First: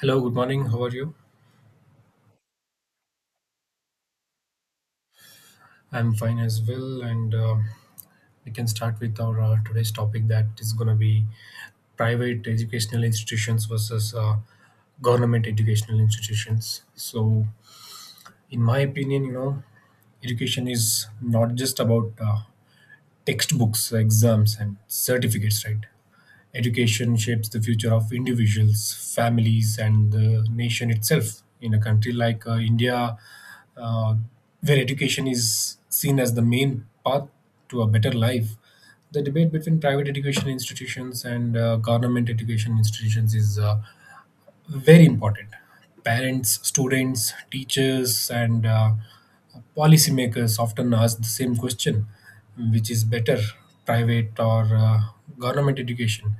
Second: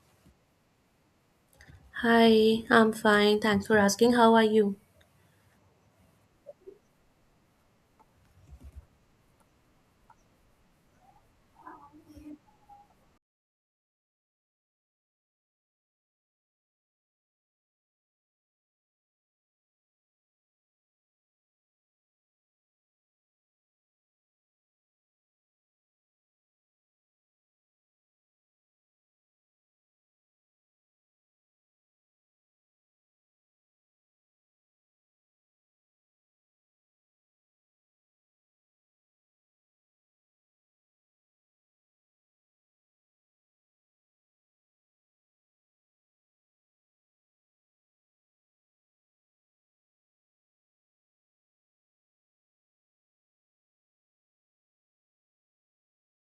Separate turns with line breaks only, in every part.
Hello, good morning. How are you?
Hi, I'm fine. Thanks for asking. How are you?
I'm fine as well, and we can start with our today's topic that is going to be private educational institutions versus government educational institutions. So, in my opinion, you know, education is not just about textbooks, exams, and certificates, right? Education shapes the future of individuals, families, and the nation itself. In a country like India, uh, where education is seen as the main path to a better life, the debate between private education institutions and government education institutions is very important. Parents, students, teachers, and policymakers often ask the same question, which is better, private or government education?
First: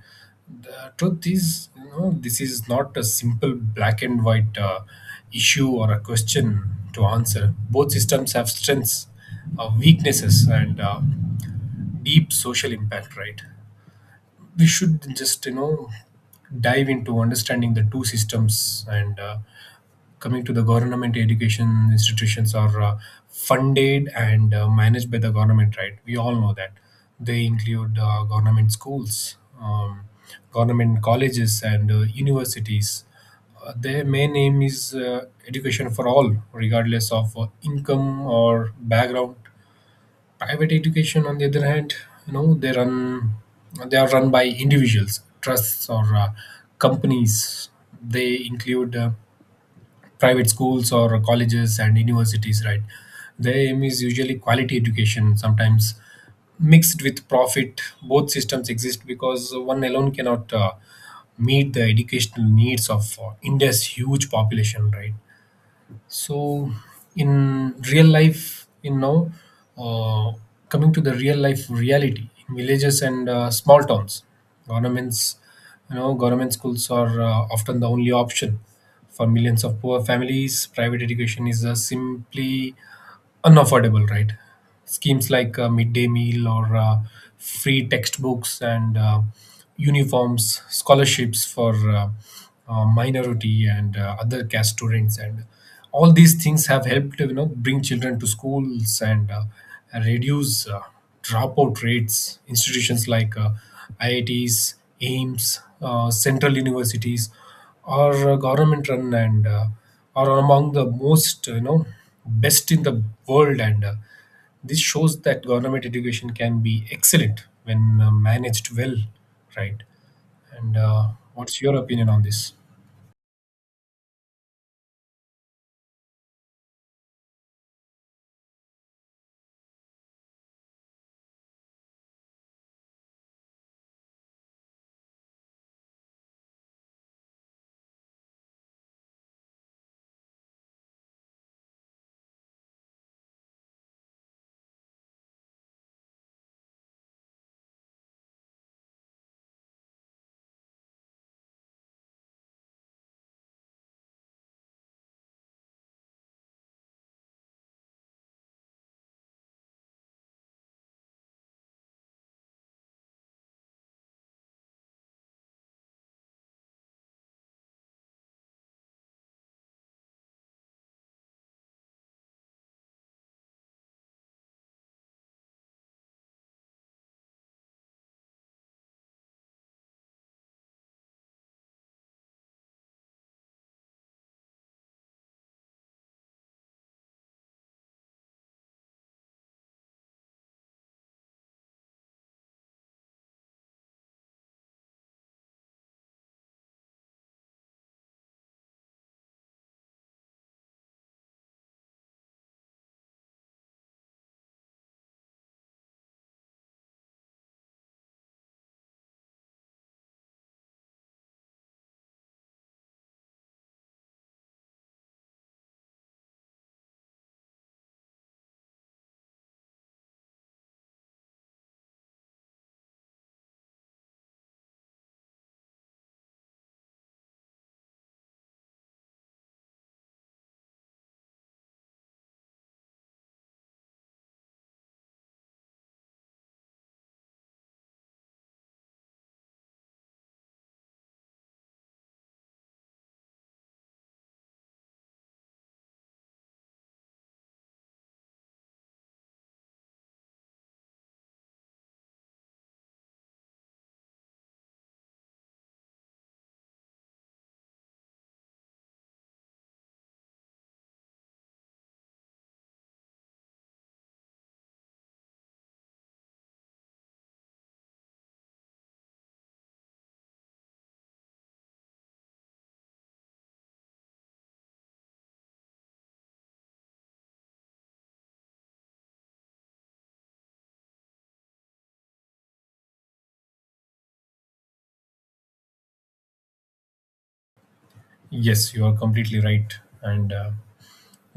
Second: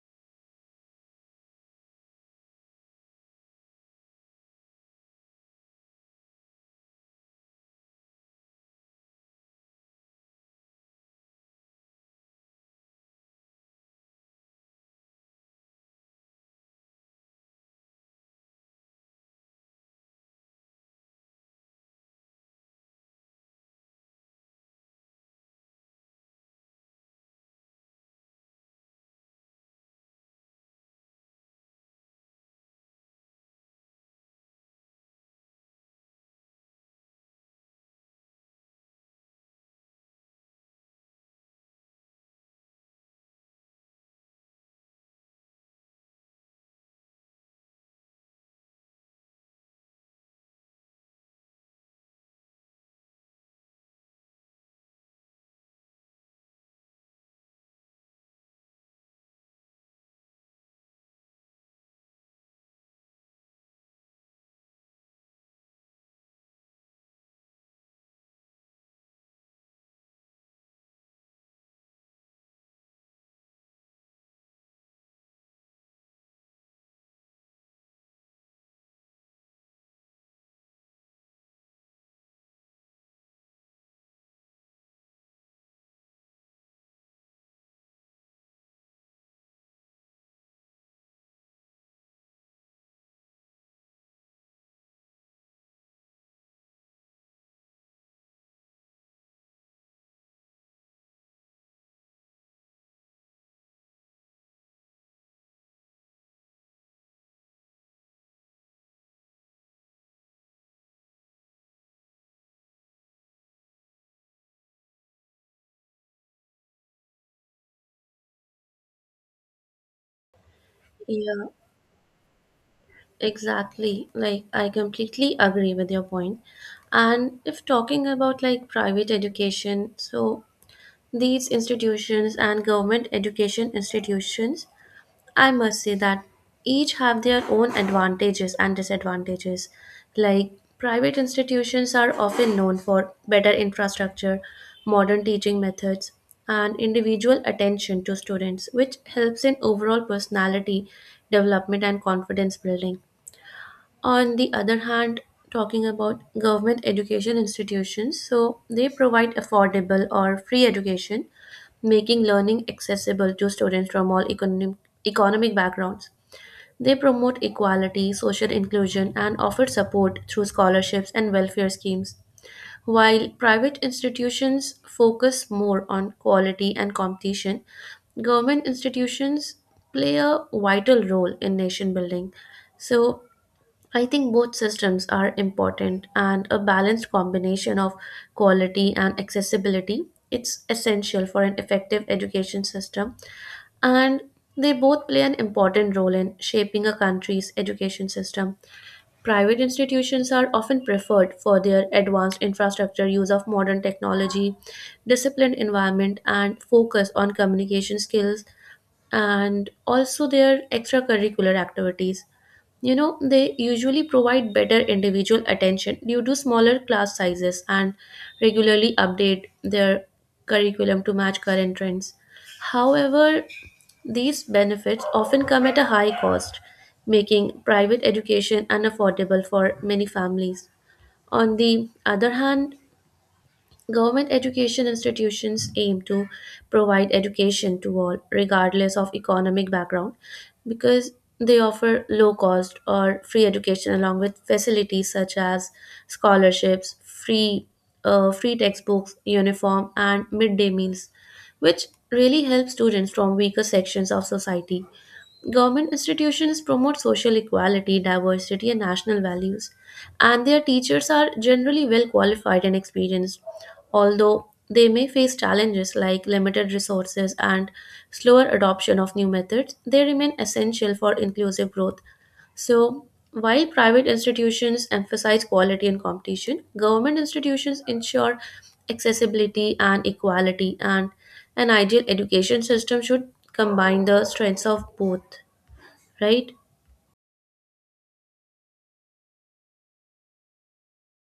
The truth is, you know, this is not a simple black and white issue or a question to answer. Both systems have strengths, weaknesses, and deep social impact, right? We should just, you know, dive into understanding the two systems. And coming to the government education institutions, are funded and managed by the government, right? We all know that. They include government schools, government colleges, and universities. Their main aim is education for all, regardless of income or background. Private education, on the other hand, you know, they are run by individuals, trusts, or companies. They include private schools or colleges and universities, right? Their aim is usually quality education, sometimes mixed with profit. Both systems exist because one alone cannot meet the educational needs of India's huge population, right? So, in real life, uh, coming to the real life reality, in villages and small towns, governments, you know, government schools are often the only option for millions of poor families. Private education is simply unaffordable, right? Schemes like midday meal, or free textbooks and uniforms, scholarships for minority and other caste students, and all these things have helped, you know, bring children to schools and reduce dropout rates. Institutions like IITs, AIMS, central universities are government run, and are among the most you know best in the world, and this shows that government education can be excellent when managed well, right? and
Yeah,
What's your opinion on this?
exactly. Like, I completely agree with your point. And if talking about like private education, so these institutions and government education institutions, I must say that each have their own advantages and disadvantages. Like, private institutions are often known for better infrastructure, modern teaching methods, and individual attention to students, which helps in overall personality development and confidence building. On the other hand, talking about government education institutions, so they provide affordable or free education, making learning accessible to students from all economic backgrounds. They promote equality, social inclusion, and offer support through scholarships and welfare schemes. While private institutions focus more on quality and competition, government institutions play a vital role in nation building. So, I think both systems are important, and a balanced combination of quality and accessibility, it's essential for an effective education system, and they both play an important role in shaping a country's education system. Private institutions are often preferred for their advanced infrastructure, use of modern technology, disciplined environment, and focus on communication skills and also their extracurricular activities. You know, they usually provide better individual attention due to smaller class sizes and regularly update their curriculum to match current trends. However, these benefits often come at a high cost, making private education unaffordable for many families. On the other hand, government education institutions aim to provide education to all, regardless of economic background, because they offer low cost or free education along with facilities such as scholarships, free textbooks, uniform, and midday meals, which really help students from weaker sections of society. Government institutions promote social equality, diversity, and national values, and their teachers are generally well qualified and experienced, although they may face challenges like limited resources and slower adoption of new methods. They remain essential for inclusive growth. So, while private institutions emphasize quality and competition, government institutions ensure accessibility and equality, and an ideal education system should combine the strengths of both, right?
Yes, you are completely right. And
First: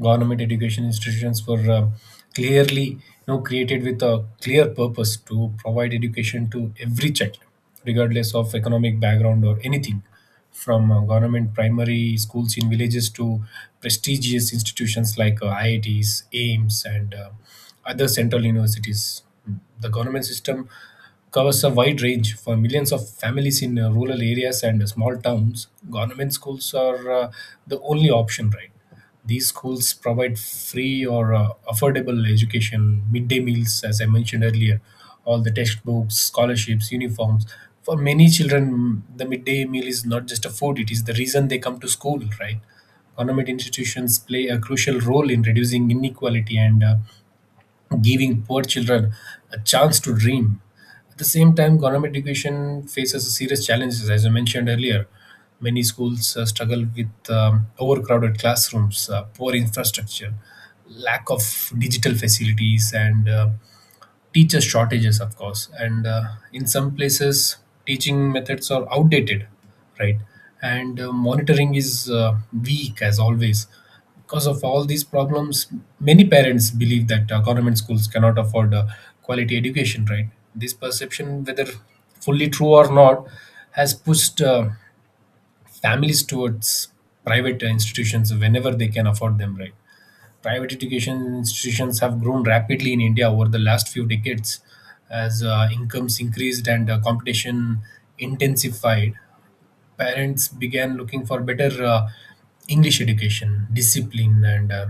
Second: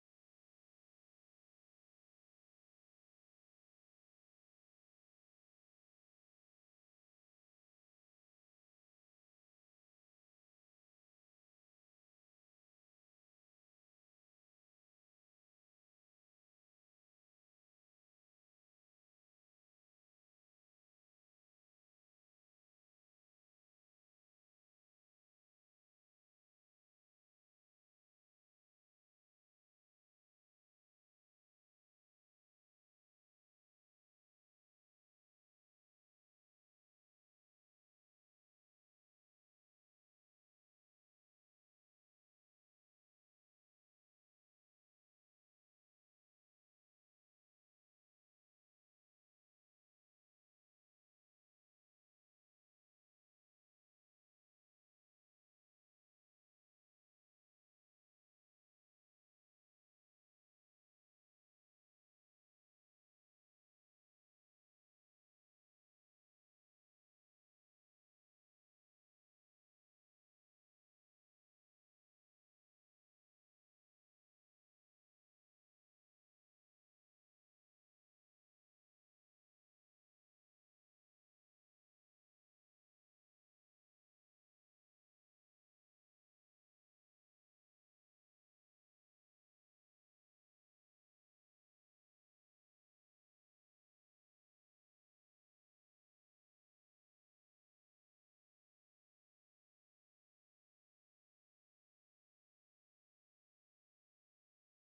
government education institutions were clearly, you know, created with a clear purpose to provide education to every child regardless of economic background or anything, from government primary schools in villages to prestigious institutions like IITs, AIMS, and other central universities. The government system covers a wide range. For millions of families in rural areas and small towns, government schools are the only option, right? These schools provide free or affordable education, midday meals, as I mentioned earlier, all the textbooks, scholarships, uniforms. For many children, the midday meal is not just a food, it is the reason they come to school, right? Government institutions play a crucial role in reducing inequality and giving poor children a chance to dream. At the same time, government education faces serious challenges, as I mentioned earlier. Many schools struggle with overcrowded classrooms, poor infrastructure, lack of digital facilities, and teacher shortages, of course. And in some places teaching methods are outdated, right? And monitoring is weak as always. Because of all these problems, many parents believe that government schools cannot afford quality education, right? This perception, whether fully true or not, has pushed families towards private institutions whenever they can afford them, right? Private education institutions have grown rapidly in India over the last few decades as incomes increased and competition intensified. Parents began looking for better English education, discipline, and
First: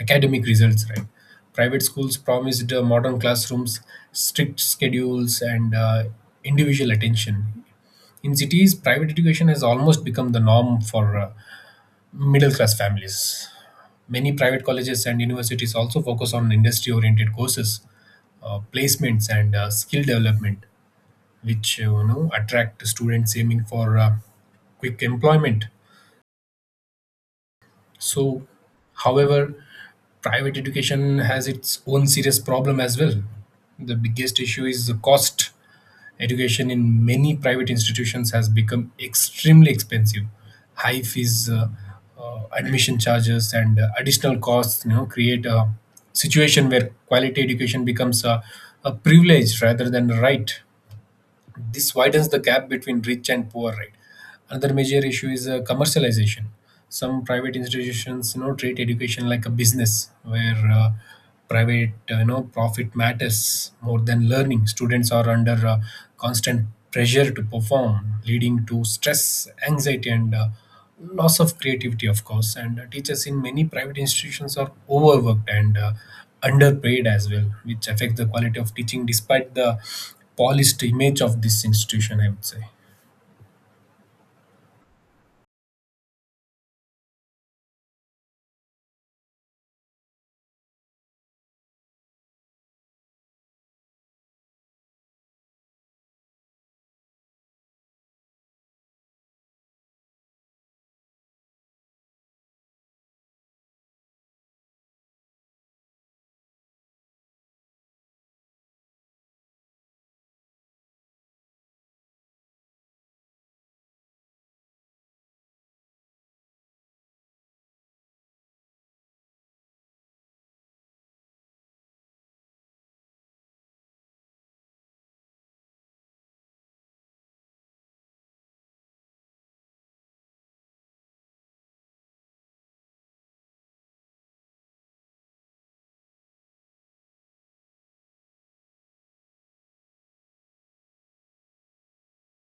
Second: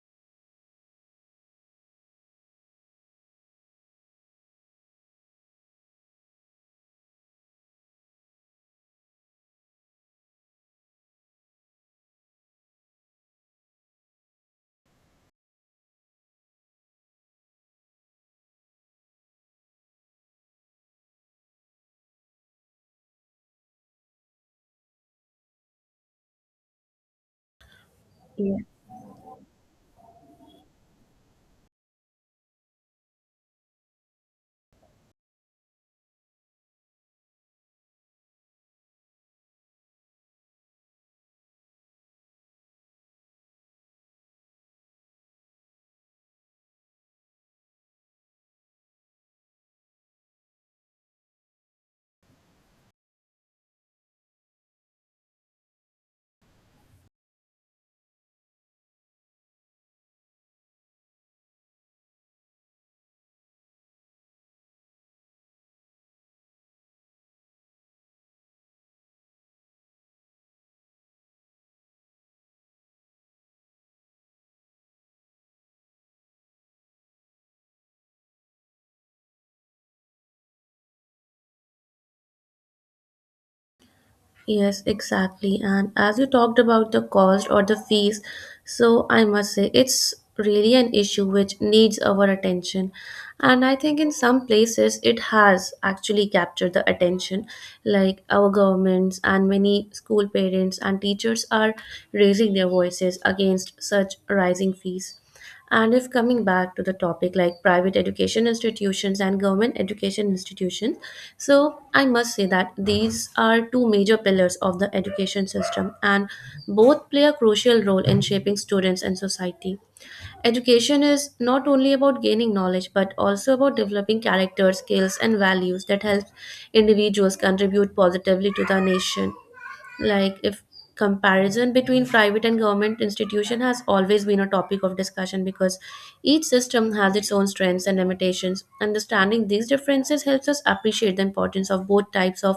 academic results. Right, private schools promised modern classrooms, strict schedules, and individual attention. In cities, private education has almost become the norm for middle class families. Many private colleges and universities also focus on industry oriented courses, placements, and skill development, which you know attract students aiming for quick employment. So,
Yeah.
however, private education has its own serious problem as well. The biggest issue is the cost. Education in many private institutions has become extremely expensive. High fees, admission charges, and additional costs, you know, create a situation where quality education becomes a privilege rather than a right. This widens the gap between rich and poor, right? Another major issue is commercialization. Some private institutions, you know, treat education like a business, where private, you know, profit matters more than learning. Students are under constant pressure to perform, leading to stress, anxiety, and loss of creativity, of course. And teachers in many private institutions are overworked and underpaid as well, which affects the quality of teaching despite the polished image of this institution, I would say.
Yes, exactly. And as you talked about the cost or the fees, so I must say it's really an issue which needs our attention. And I think in some places it has actually captured the attention, like our governments and many school parents and teachers are raising their voices against such rising fees. And if coming back to the topic like private education institutions and government education institutions, so I must say that these are two major pillars of the education system, and both play a crucial role in shaping students and society. Education is not only about gaining knowledge but also about developing character, skills, and values that help individuals contribute positively to the nation. Like, if comparison between private and government institution has always been a topic of discussion, because each system has its own strengths and limitations, understanding these differences helps us appreciate the importance of both types of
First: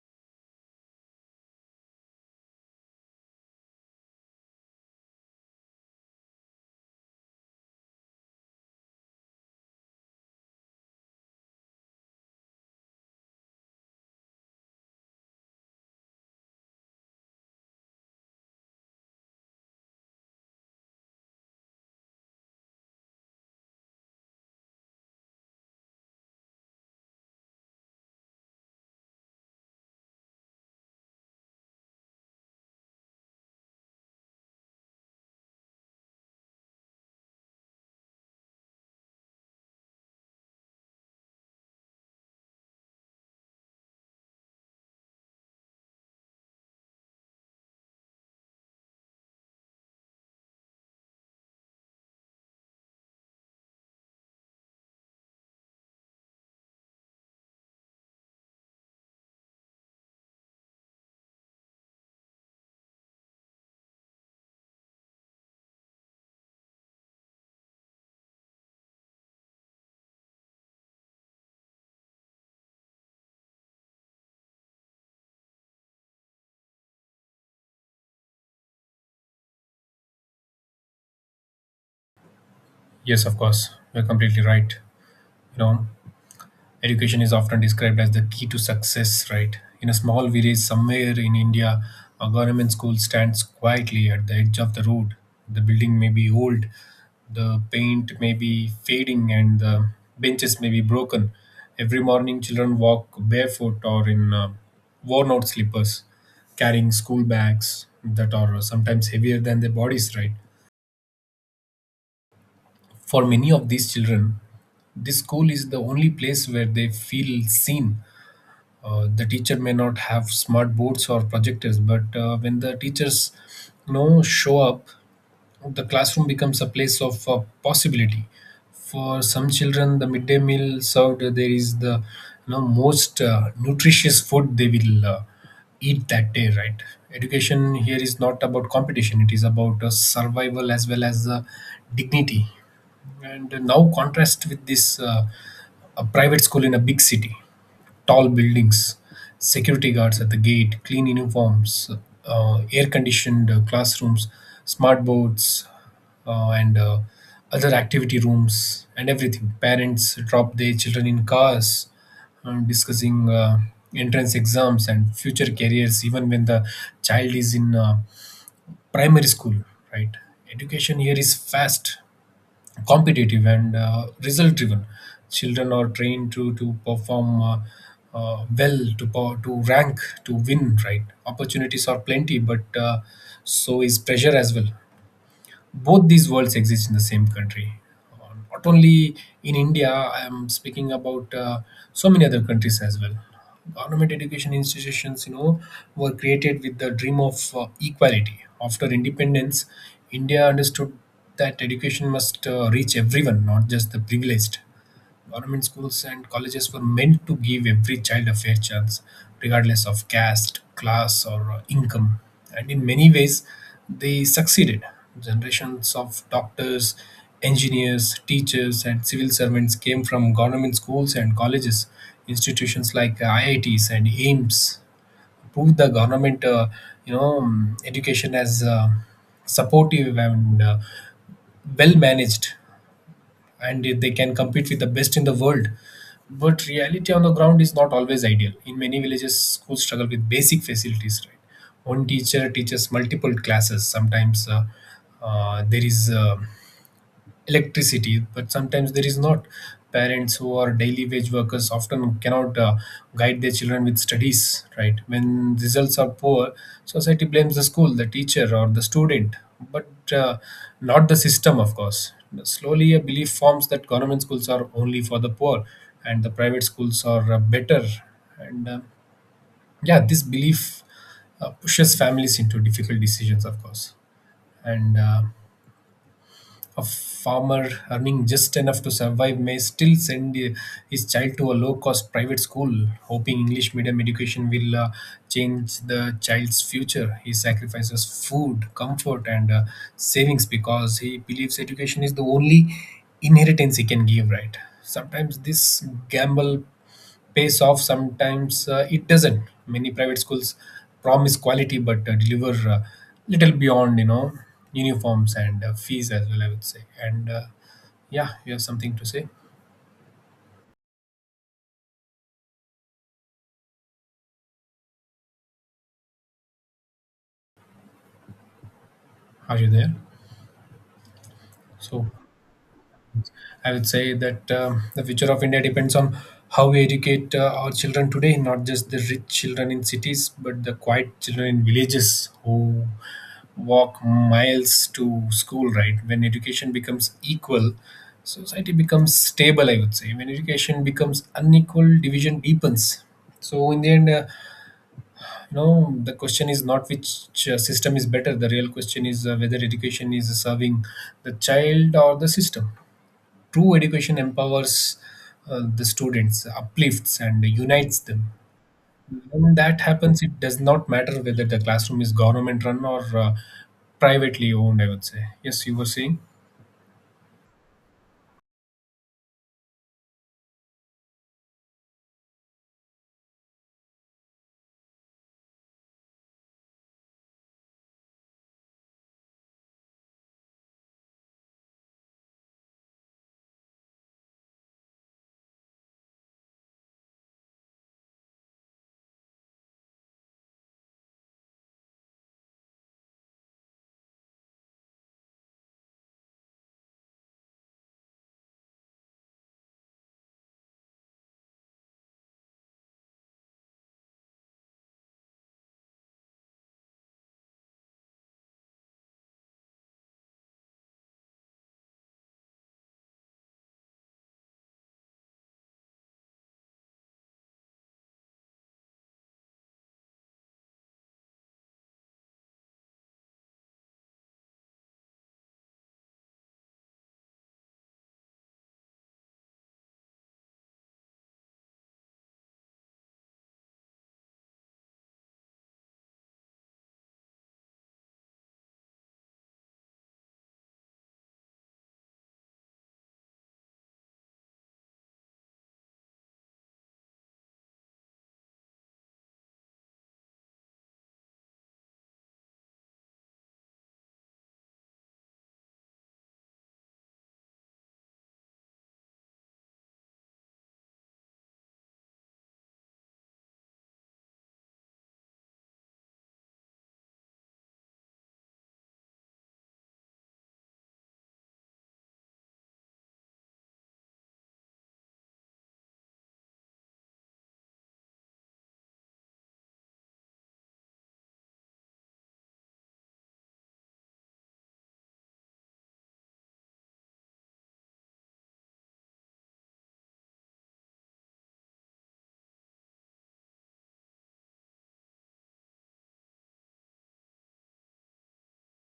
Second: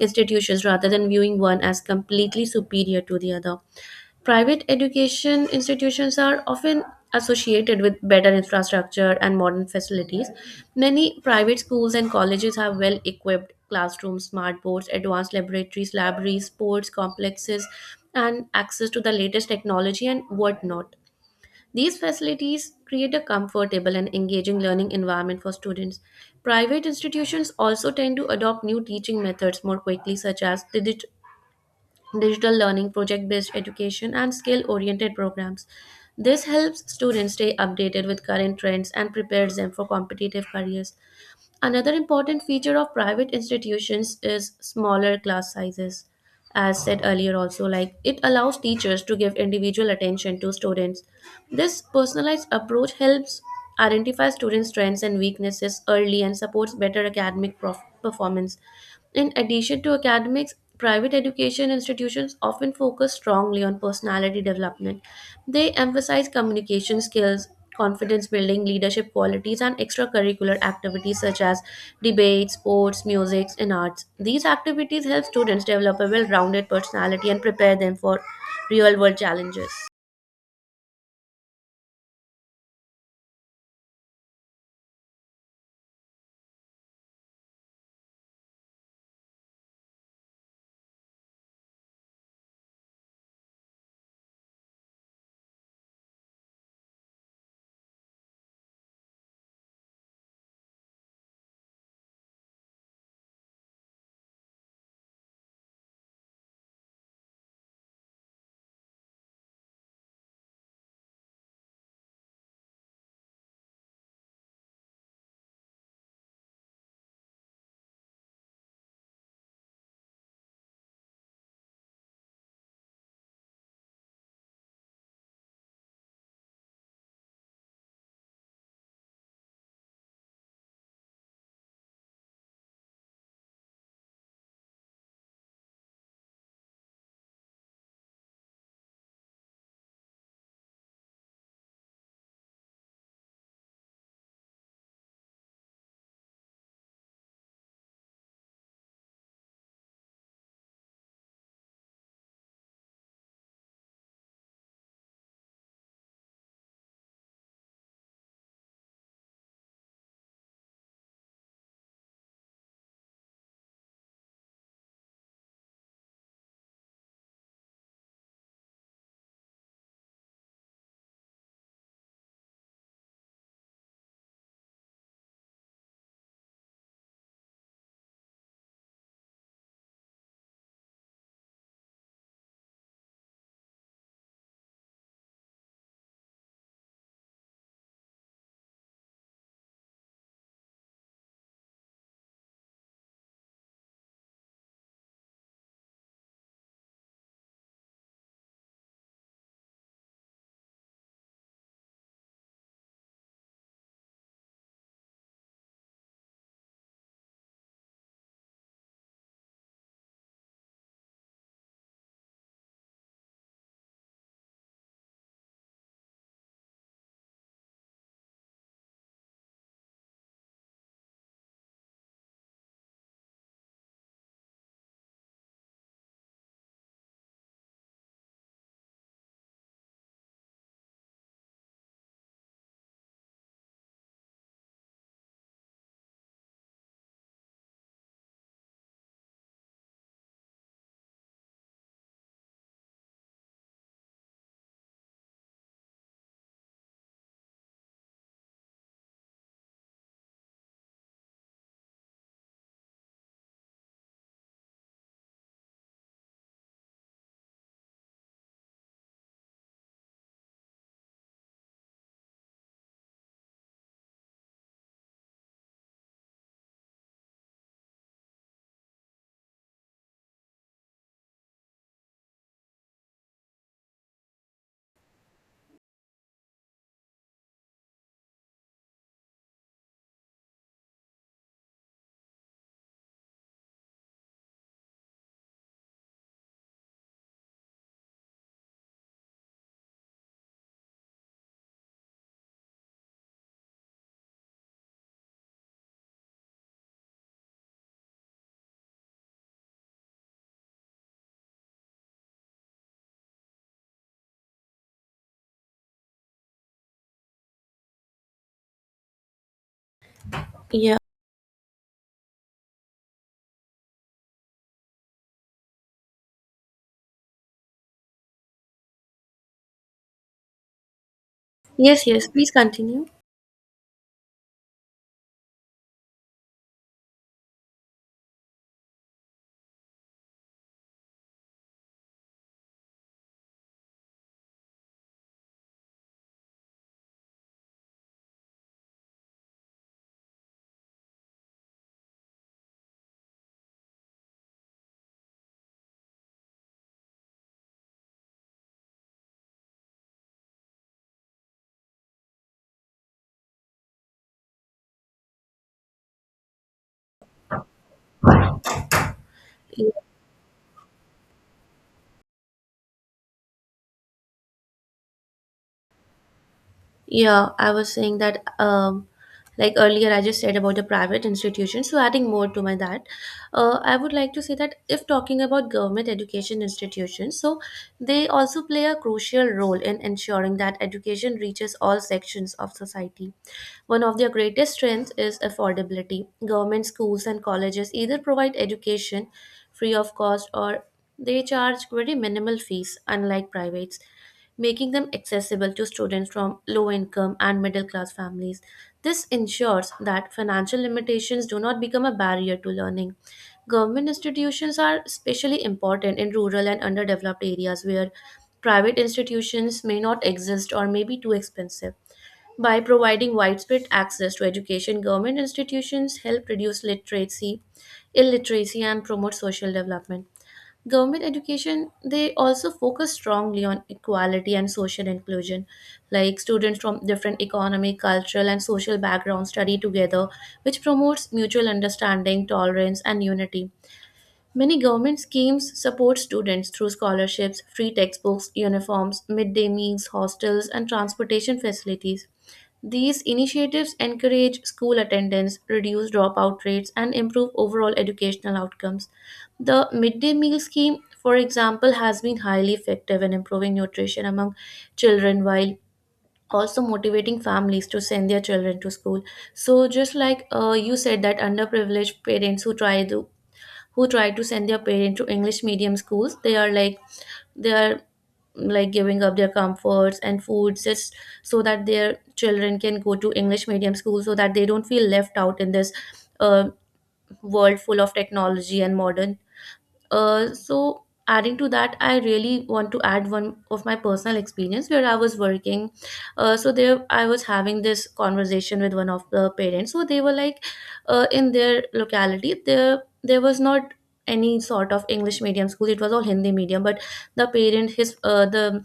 institutions rather than viewing one as completely superior to the other. Private education institutions are often associated with better infrastructure and modern facilities. Many private schools and colleges have well equipped classrooms, smart boards, advanced laboratories, libraries, sports complexes, and access to the latest technology and whatnot. These facilities create a comfortable and engaging learning environment for students. Private institutions also tend to adopt new teaching methods more quickly, such as digital learning, project based education, and skill oriented programs. This helps students stay updated with current trends and prepares them for competitive careers. Another important feature of private institutions is smaller class sizes. As said earlier, also, like, it allows teachers to give individual attention to students. This personalized approach helps identify students' strengths and weaknesses early and supports better academic performance. In addition to academics, private education institutions often focus strongly on personality development. They emphasize communication skills, confidence building, leadership qualities, and extracurricular activities such as debates, sports, music, and arts. These activities help students develop a well rounded personality and prepare them for real world challenges.
Yes, of course, you're completely right. You know, education is often described as the key to success, right? In a small village somewhere in India, a government school stands quietly at the edge of the road. The building may be old, the paint may be fading, and the benches may be broken. Every morning, children walk barefoot or in worn out slippers, carrying school bags that are sometimes heavier than their bodies, right? For many of these children, this school is the only place where they feel seen. The teacher may not have smart boards or projectors, but when the teachers, you know, show up, the classroom becomes a place of possibility. For some children, the midday meal served there is the, you know, most nutritious food they will eat that day, right? Education here is not about competition, it is about survival as well as dignity. And now contrast with this, a private school in a big city. Tall buildings, security guards at the gate, clean uniforms, air conditioned classrooms, smart boards, and other activity rooms, and everything. Parents drop their children in cars, discussing entrance exams and future careers, even when the child is in primary school, right? Education here is fast, competitive, and result driven. Children are trained to perform well, to to rank, to win, right? Opportunities are plenty, but so is pressure as well. Both these worlds exist in the same country. Not only in India, I am speaking about so many other countries as well. Government education institutions, you know, were created with the dream of equality. After independence, India understood that education must reach everyone, not just the privileged. Government schools and colleges were meant to give every child a fair chance, regardless of caste, class, or income. And in many ways, they succeeded. Generations of doctors, engineers, teachers, and civil servants came from government schools and colleges. Institutions like IITs and AIMS proved the government, education as supportive and well managed, and they can compete with the best in the world. But reality on the ground is not always ideal. In many villages, schools struggle with basic facilities. Right, one teacher teaches multiple classes. Sometimes there is electricity, but sometimes there is not. Parents who are daily wage workers often cannot guide their children with studies, right? When results are poor, society blames the school, the teacher, or the student, but not the system, of course. Slowly a belief forms that government schools are only for the poor and the private schools are better. And yeah, this belief pushes families into difficult decisions, of course. And a farmer earning just enough to survive may still send his child to a low cost private school, hoping English medium education will change the child's future. He sacrifices food, comfort, and savings because he believes education is the only inheritance he can give, right? Sometimes this gamble pays off, sometimes it doesn't. Many private schools promise quality, but deliver little beyond, you know, uniforms and fees as well, I would say. And Yeah, you have something to say?
Yeah.
Are you there?
Yes,
So
yes, please continue.
I would say that the future of India depends on how we educate our children today, not just the rich children in cities, but the quiet children in villages who walk miles to school, right? When education becomes equal, society becomes stable, I would say. When education becomes unequal, division deepens. So, in the end, you know, the question is not which system is better. The real question is whether education is serving the child or the system. True education empowers the students, uplifts and unites them. When that happens, it does not matter whether the classroom is government run or privately owned, I would say. Yes, you were saying?
Yeah, I was saying that, like earlier I just said about the private institutions. So, adding more to my that, I would like to say that if talking about government education institutions, so they also play a crucial role in ensuring that education reaches all sections of society. One of their greatest strengths is affordability. Government schools and colleges either provide education free of cost or they charge very minimal fees, unlike privates, making them accessible to students from low income and middle class families. This ensures that financial limitations do not become a barrier to learning. Government institutions are especially important in rural and underdeveloped areas where private institutions may not exist or may be too expensive. By providing widespread access to education, government institutions help reduce literacy, illiteracy, and promote social development. Government education, they also focus strongly on equality and social inclusion. Like, students from different economic, cultural, and social backgrounds study together, which promotes mutual understanding, tolerance, and unity. Many government schemes support students through scholarships, free textbooks, uniforms, midday meals, hostels, and transportation facilities. These initiatives encourage school attendance, reduce dropout rates, and improve overall educational outcomes. The midday meal scheme, for example, has been highly effective in improving nutrition among children while also motivating families to send their children to school. So, just like, you said, that underprivileged parents who try to, who try to send their parents to English medium schools, they are like, they are like giving up their comforts and foods just so that their children can go to English medium school, so that they don't feel left out in this, uh, world full of technology and modern, so adding to that, I really want to add one of my personal experience where I was working. So there I was having this conversation with one of the parents. So they were like, in their locality, there was not any sort of English medium school, it was all Hindi medium. But the parent, his the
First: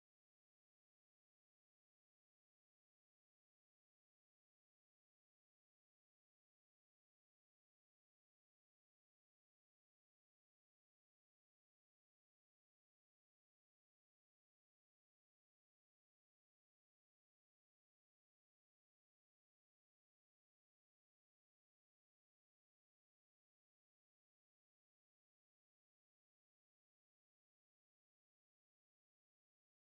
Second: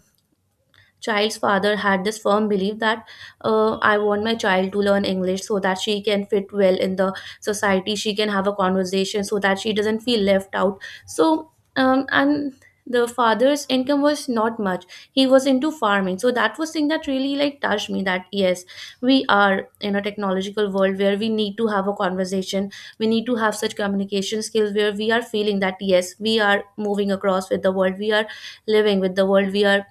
child's father had this firm belief that, I want my child to learn English so that she can fit well in the society, she can have a conversation, so that she doesn't feel left out. So um, and the father's income was not much, he was into farming, so that was thing that really like touched me, that yes, we are in a technological world where we need to have a conversation, we need to have such communication skills, where we are feeling that yes, we are moving across with the world, we are living with the world, we are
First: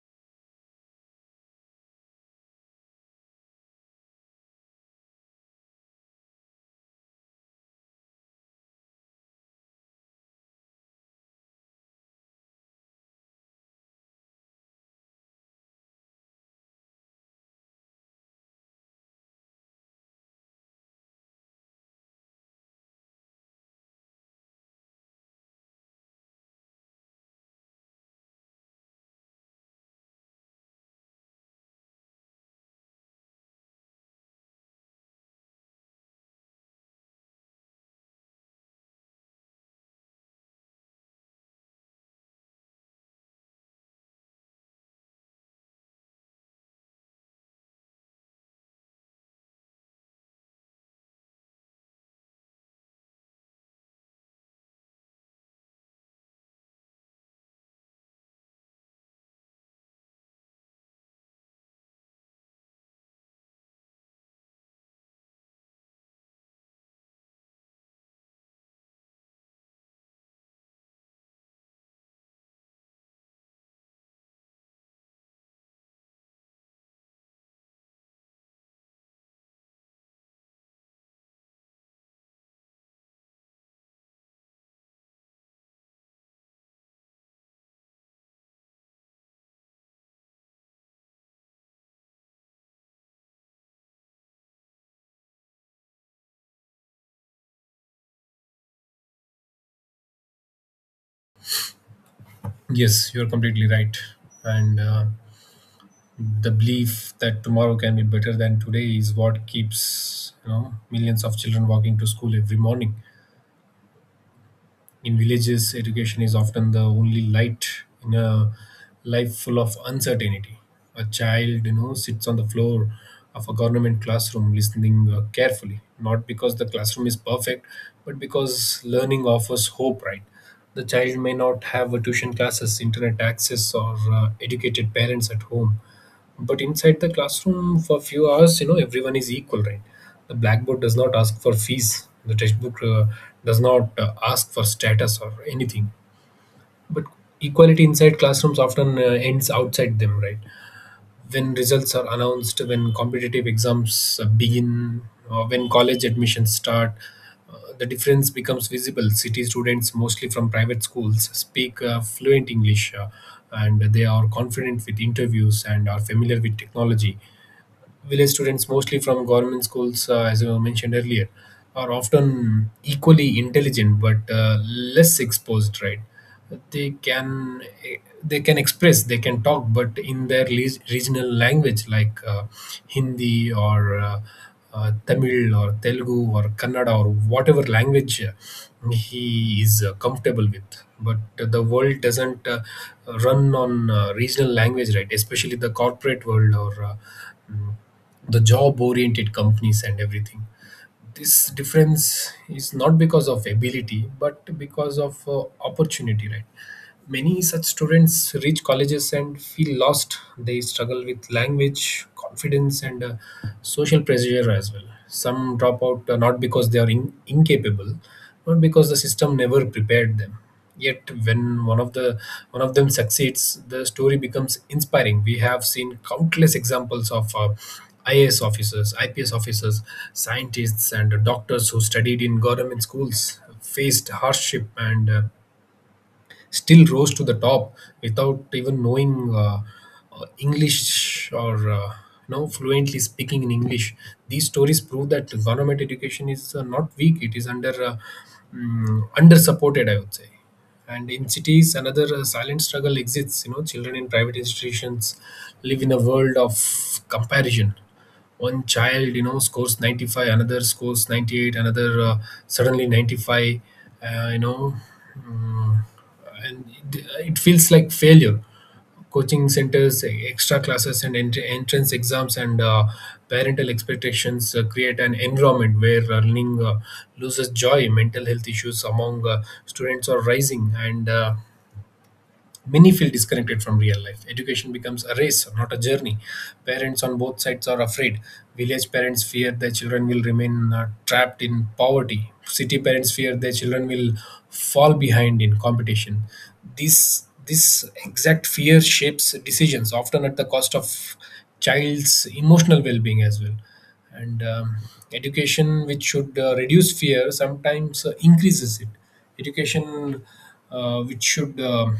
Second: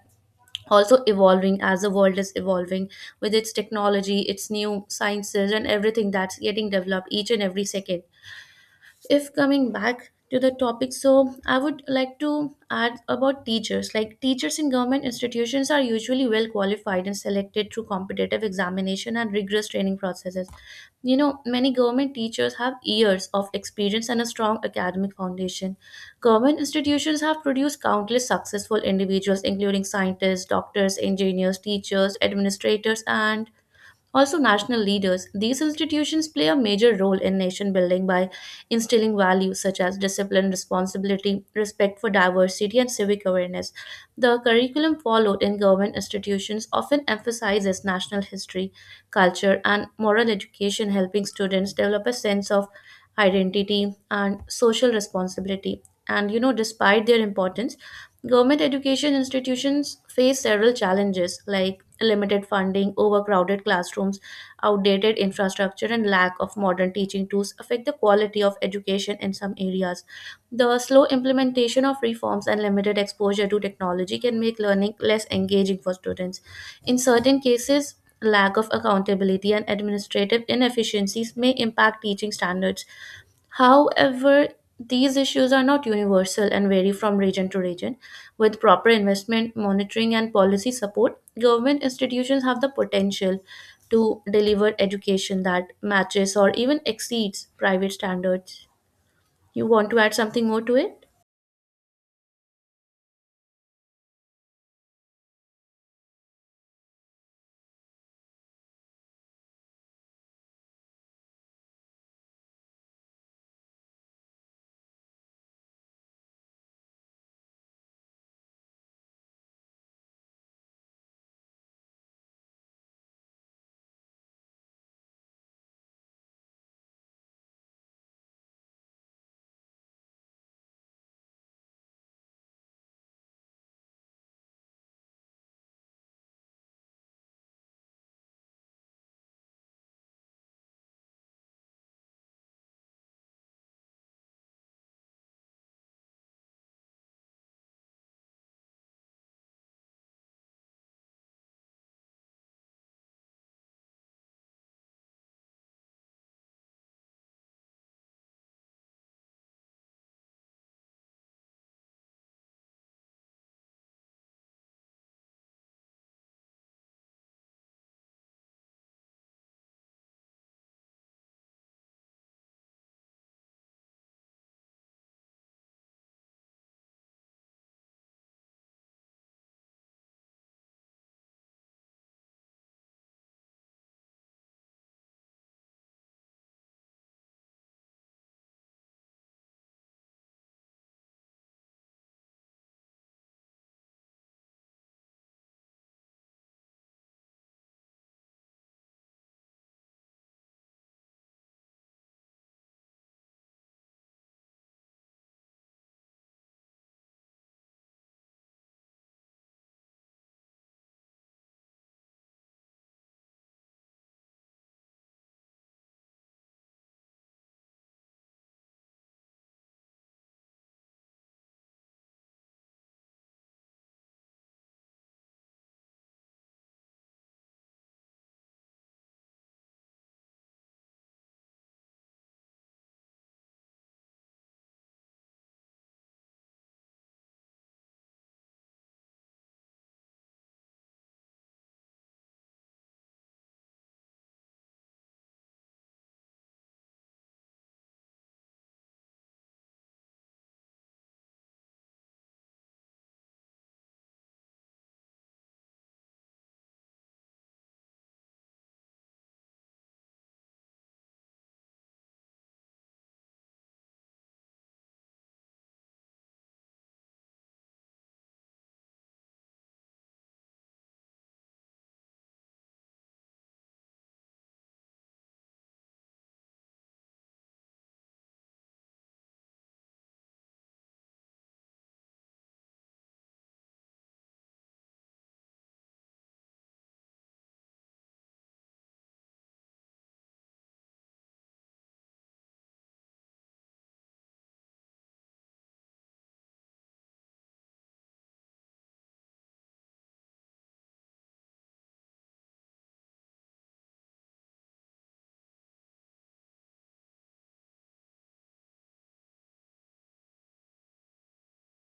also evolving as the world is evolving, with its technology, its new sciences, and everything that's getting developed each and every second. If coming back to the topic, so I would like to add about teachers. Like, teachers in government institutions are usually well qualified and selected through competitive examination and rigorous training processes. You know, many government teachers have years of experience and a strong academic foundation. Government institutions have produced countless successful individuals including scientists, doctors, engineers, teachers, administrators, and also national leaders. These institutions play a major role in nation building by instilling values such as discipline, responsibility, respect for diversity, and civic awareness. The curriculum followed in government institutions often emphasizes national history, culture, and moral education, helping students develop a sense of identity and social responsibility. And you know, despite their importance, government education institutions face several challenges like limited funding, overcrowded classrooms, outdated infrastructure, and lack of modern teaching tools affect the quality of education in some areas. The slow implementation of reforms and limited exposure to technology can make learning less engaging for students. In certain cases, lack of accountability and administrative inefficiencies may impact teaching standards. However, these issues are not universal and vary from region to region. With proper investment, monitoring, and policy support, government institutions have the potential to deliver education that matches or even exceeds private standards. You want to add something more to it?
Yes, you're completely right. And the belief that tomorrow can be better than today is what keeps millions of children walking to school every morning. In villages, education is often the only light in a life full of uncertainty. A child, sits on the floor of a government classroom listening carefully, not because the classroom is perfect, but because learning offers hope, right? The child may not have a tuition classes, internet access, or educated parents at home, but inside the classroom, for few hours, everyone is equal, right? The blackboard does not ask for fees. The textbook does not ask for status or anything. But equality inside classrooms often ends outside them, right? When results are announced, when competitive exams begin, or when college admissions start, the difference becomes visible. City students, mostly from private schools, speak fluent English, and they are confident with interviews and are familiar with technology. Village students, mostly from government schools, as I mentioned earlier, are often equally intelligent but less exposed. Right? They can eh, they can express, they can talk, but in their regional language, like Hindi or Tamil or Telugu or Kannada, or whatever language he is comfortable with. But the world doesn't run on regional language, right? Especially the corporate world, or mm, the job oriented companies and everything. This difference is not because of ability but because of opportunity, right? Many such students reach colleges and feel lost. They struggle with language, confidence, and social pressure as well. Some drop out, not because they are incapable, but because the system never prepared them. Yet when one of them succeeds, the story becomes inspiring. We have seen countless examples of IAS officers, IPS officers, scientists, and doctors who studied in government schools, faced hardship, and still rose to the top without even knowing English, or fluently speaking in English. These stories prove that government education is not weak; it is under supported, I would say. And in cities, another silent struggle exists. You know, children in private institutions live in a world of comparison. One child, you know, scores 95, another scores 98, another suddenly 95 uh, you know mm, and it feels like failure. Coaching centers, extra classes, and entrance exams, and parental expectations create an environment where learning loses joy. Mental health issues among students are rising, and many feel disconnected from real life. Education becomes a race, not a journey. Parents on both sides are afraid. Village parents fear their children will remain trapped in poverty. City parents fear their children will fall behind in competition. This exact fear shapes decisions, often at the cost of child's emotional well-being as well. And education, which should reduce fear, sometimes increases it. Education which should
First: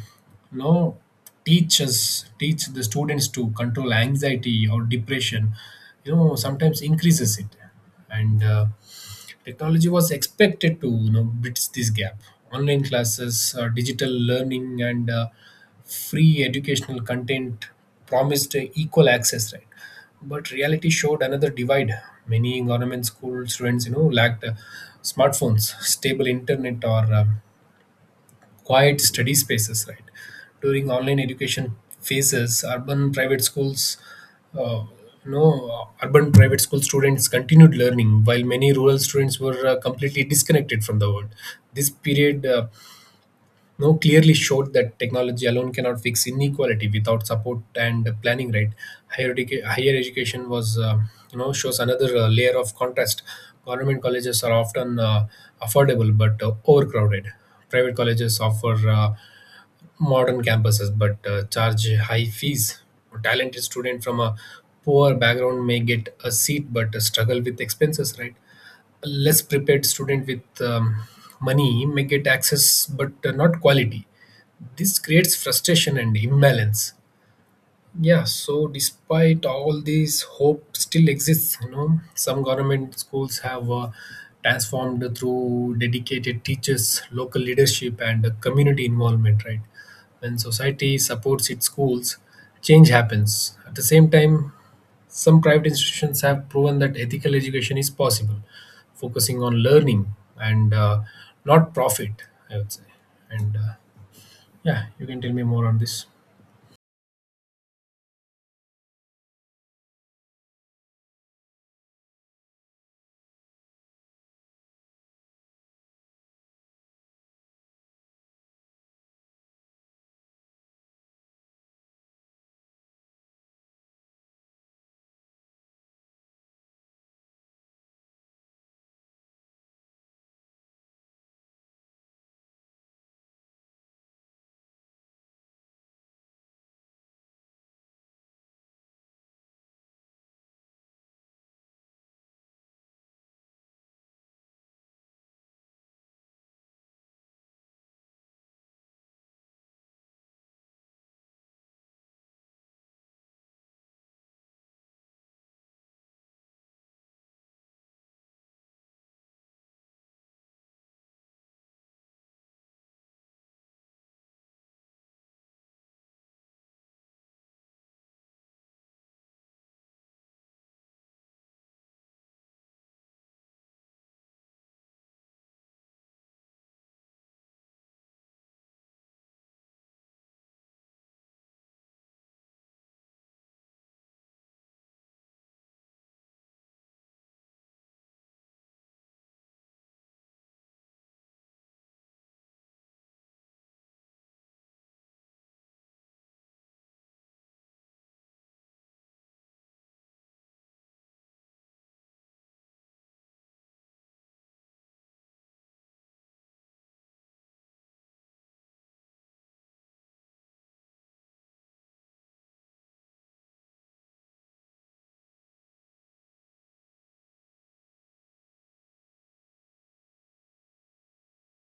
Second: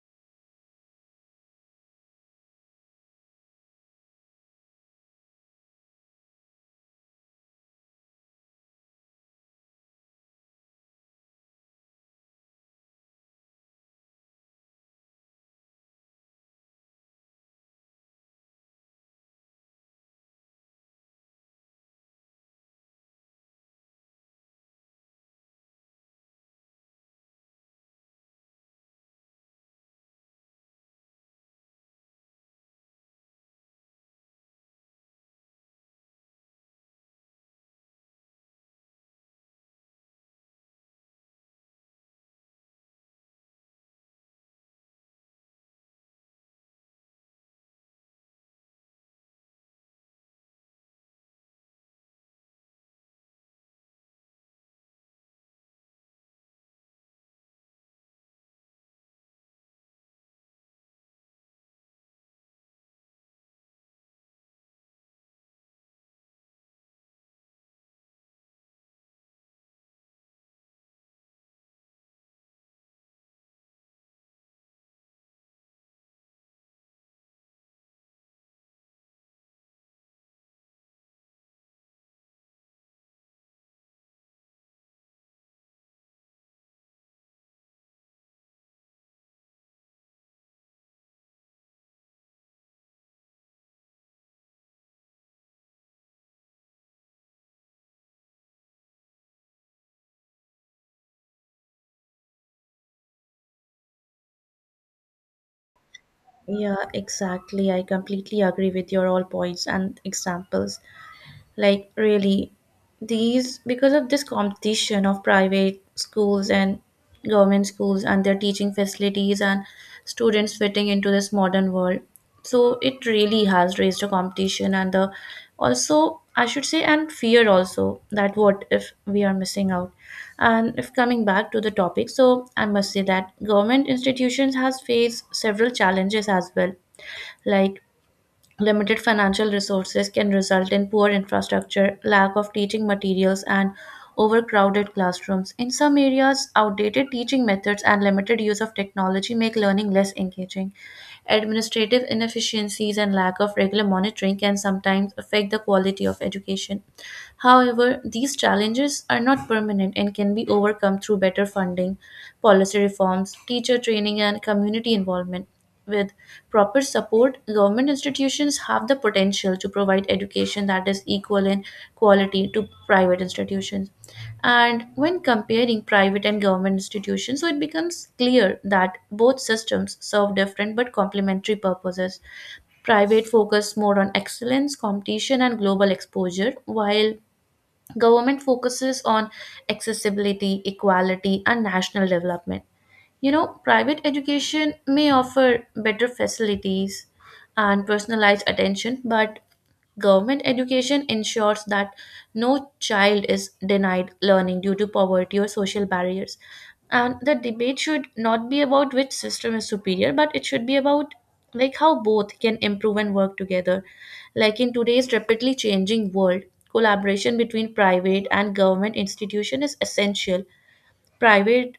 no teachers teach the students to control anxiety or depression, you know, sometimes increases it. And technology was expected to, you know, bridge this gap. Online classes, digital learning, and free educational content promised equal access, right? But reality showed another divide. Many government school students, you know, lacked smartphones, stable internet, or quiet study spaces, right? During online education phases, urban private schools, uh, urban private school students continued learning, while many rural students were completely disconnected from the world. This period you know, clearly showed that technology alone cannot fix inequality without support and planning, right? Higher education was, shows another layer of contrast. Government colleges are often affordable but overcrowded. Private colleges offer modern campuses but charge high fees. A talented student from a poor background may get a seat but struggle with expenses, right? A less prepared student with money may get access but not quality. This creates frustration and imbalance. Yeah, so despite all these, hope still exists. You know, some government schools have transformed through dedicated teachers, local leadership, and community involvement. Right, when society supports its schools, change happens. At the same time, some private institutions have proven that ethical education is possible, focusing on learning and not profit. I would say, and yeah, you can tell me more on this.
Yeah, exactly. I completely agree with your all points and examples. Like, really, these, because of this competition of private schools and government schools and their teaching facilities and students fitting into this modern world. So it really has raised a competition and the, also I should say, and fear also, that what if we are missing out. And if coming back to the topic, so I must say that government institutions has faced several challenges as well. Like, limited financial resources can result in poor infrastructure, lack of teaching materials, and overcrowded classrooms. In some areas, outdated teaching methods and limited use of technology make learning less engaging. Administrative inefficiencies and lack of regular monitoring can sometimes affect the quality of education. However, these challenges are not permanent and can be overcome through better funding, policy reforms, teacher training, and community involvement. With proper support, government institutions have the potential to provide education that is equal in quality to private institutions. And when comparing private and government institutions, so it becomes clear that both systems serve different but complementary purposes. Private focus more on excellence, competition, and global exposure, while government focuses on accessibility, equality, and national development. You know, private education may offer better facilities and personalized attention, but government education ensures that no child is denied learning due to poverty or social barriers. And the debate should not be about which system is superior, but it should be about, like, how both can improve and work together. Like, in today's rapidly changing world, collaboration between private and government institution is essential. Private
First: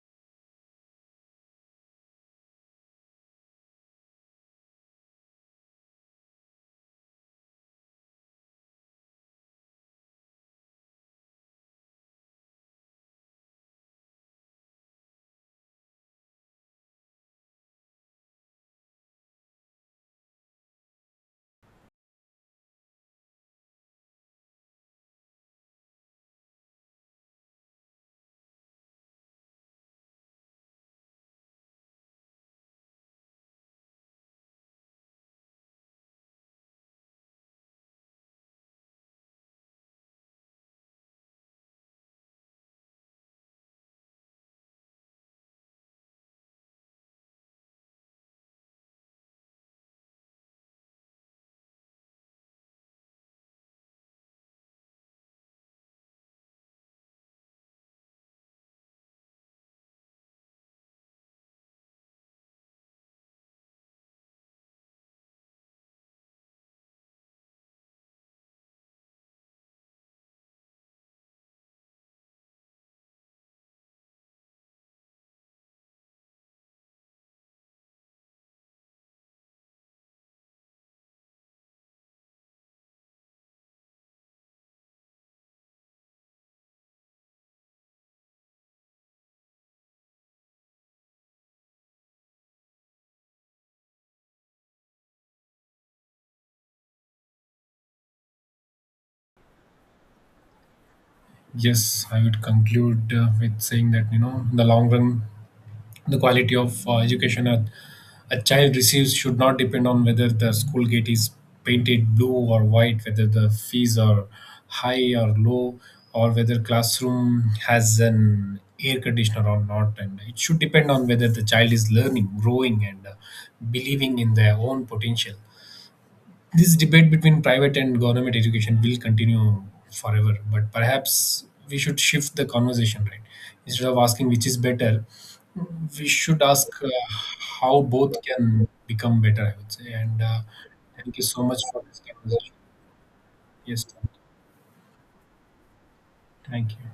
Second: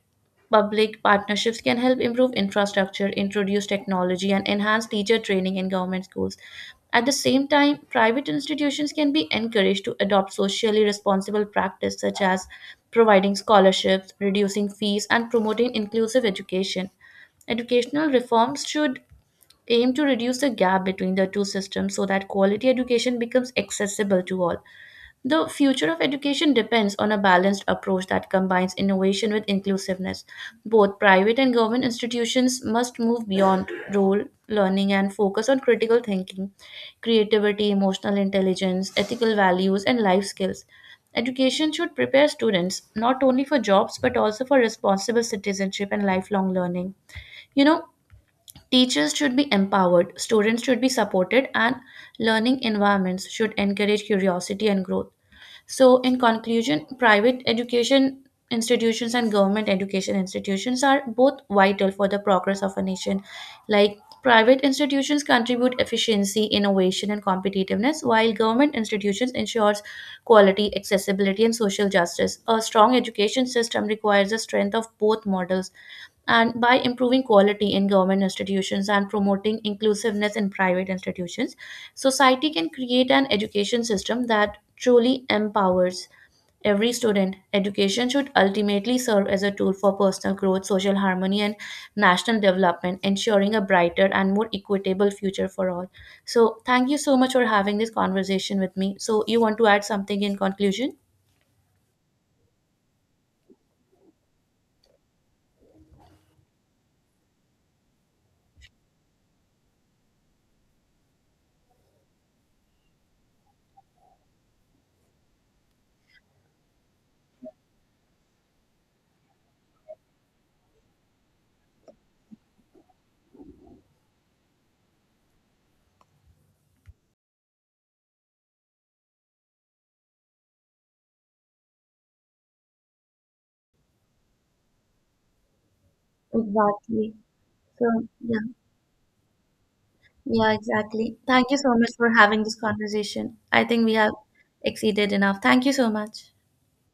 public partnerships can help improve infrastructure, introduce technology, and enhance teacher training in government schools. At the same time, private institutions can be encouraged to adopt socially responsible practice such as providing scholarships, reducing fees, and promoting inclusive education. Educational reforms should aim to reduce the gap between the two systems so that quality education becomes accessible to all. The future of education depends on a balanced approach that combines innovation with inclusiveness. Both private and government institutions must move beyond rote learning and focus on critical thinking, creativity, emotional intelligence, ethical values, and life skills. Education should prepare students not only for jobs but also for responsible citizenship and lifelong learning. You know, teachers should be empowered, students should be supported, and learning environments should encourage curiosity and growth. So, in conclusion, private education institutions and government education institutions are both vital for the progress of a nation. Like, private institutions contribute efficiency, innovation, and competitiveness, while government institutions ensures quality, accessibility, and social justice. A strong education system requires the strength of both models, and by improving quality in government institutions and promoting inclusiveness in private institutions, society can create an education system that truly empowers every student. Education should ultimately serve as a tool for personal growth, social harmony, and national development, ensuring a brighter and more equitable future for all. So, thank you so much for having this conversation with me. So, you want to add something in conclusion?
Yes, I would conclude with saying that, you know, in the long run, the quality of education a child receives should not depend on whether the school gate is painted blue or white, whether the fees are high or low, or whether classroom has an air conditioner or not. And it should depend on whether the child is learning, growing, and believing in their own potential. This debate between private and government education will continue forever, but perhaps we should shift the conversation, right? Instead of asking which is better, we should ask
Exactly.
how
So,
both
yeah.
can become better, I would say. And
Yeah, exactly.
thank you so
Thank you
much
so
for
much
this
for having
conversation.
this conversation. I
Yes,
think we have exceeded enough. Thank you so much.
thank you.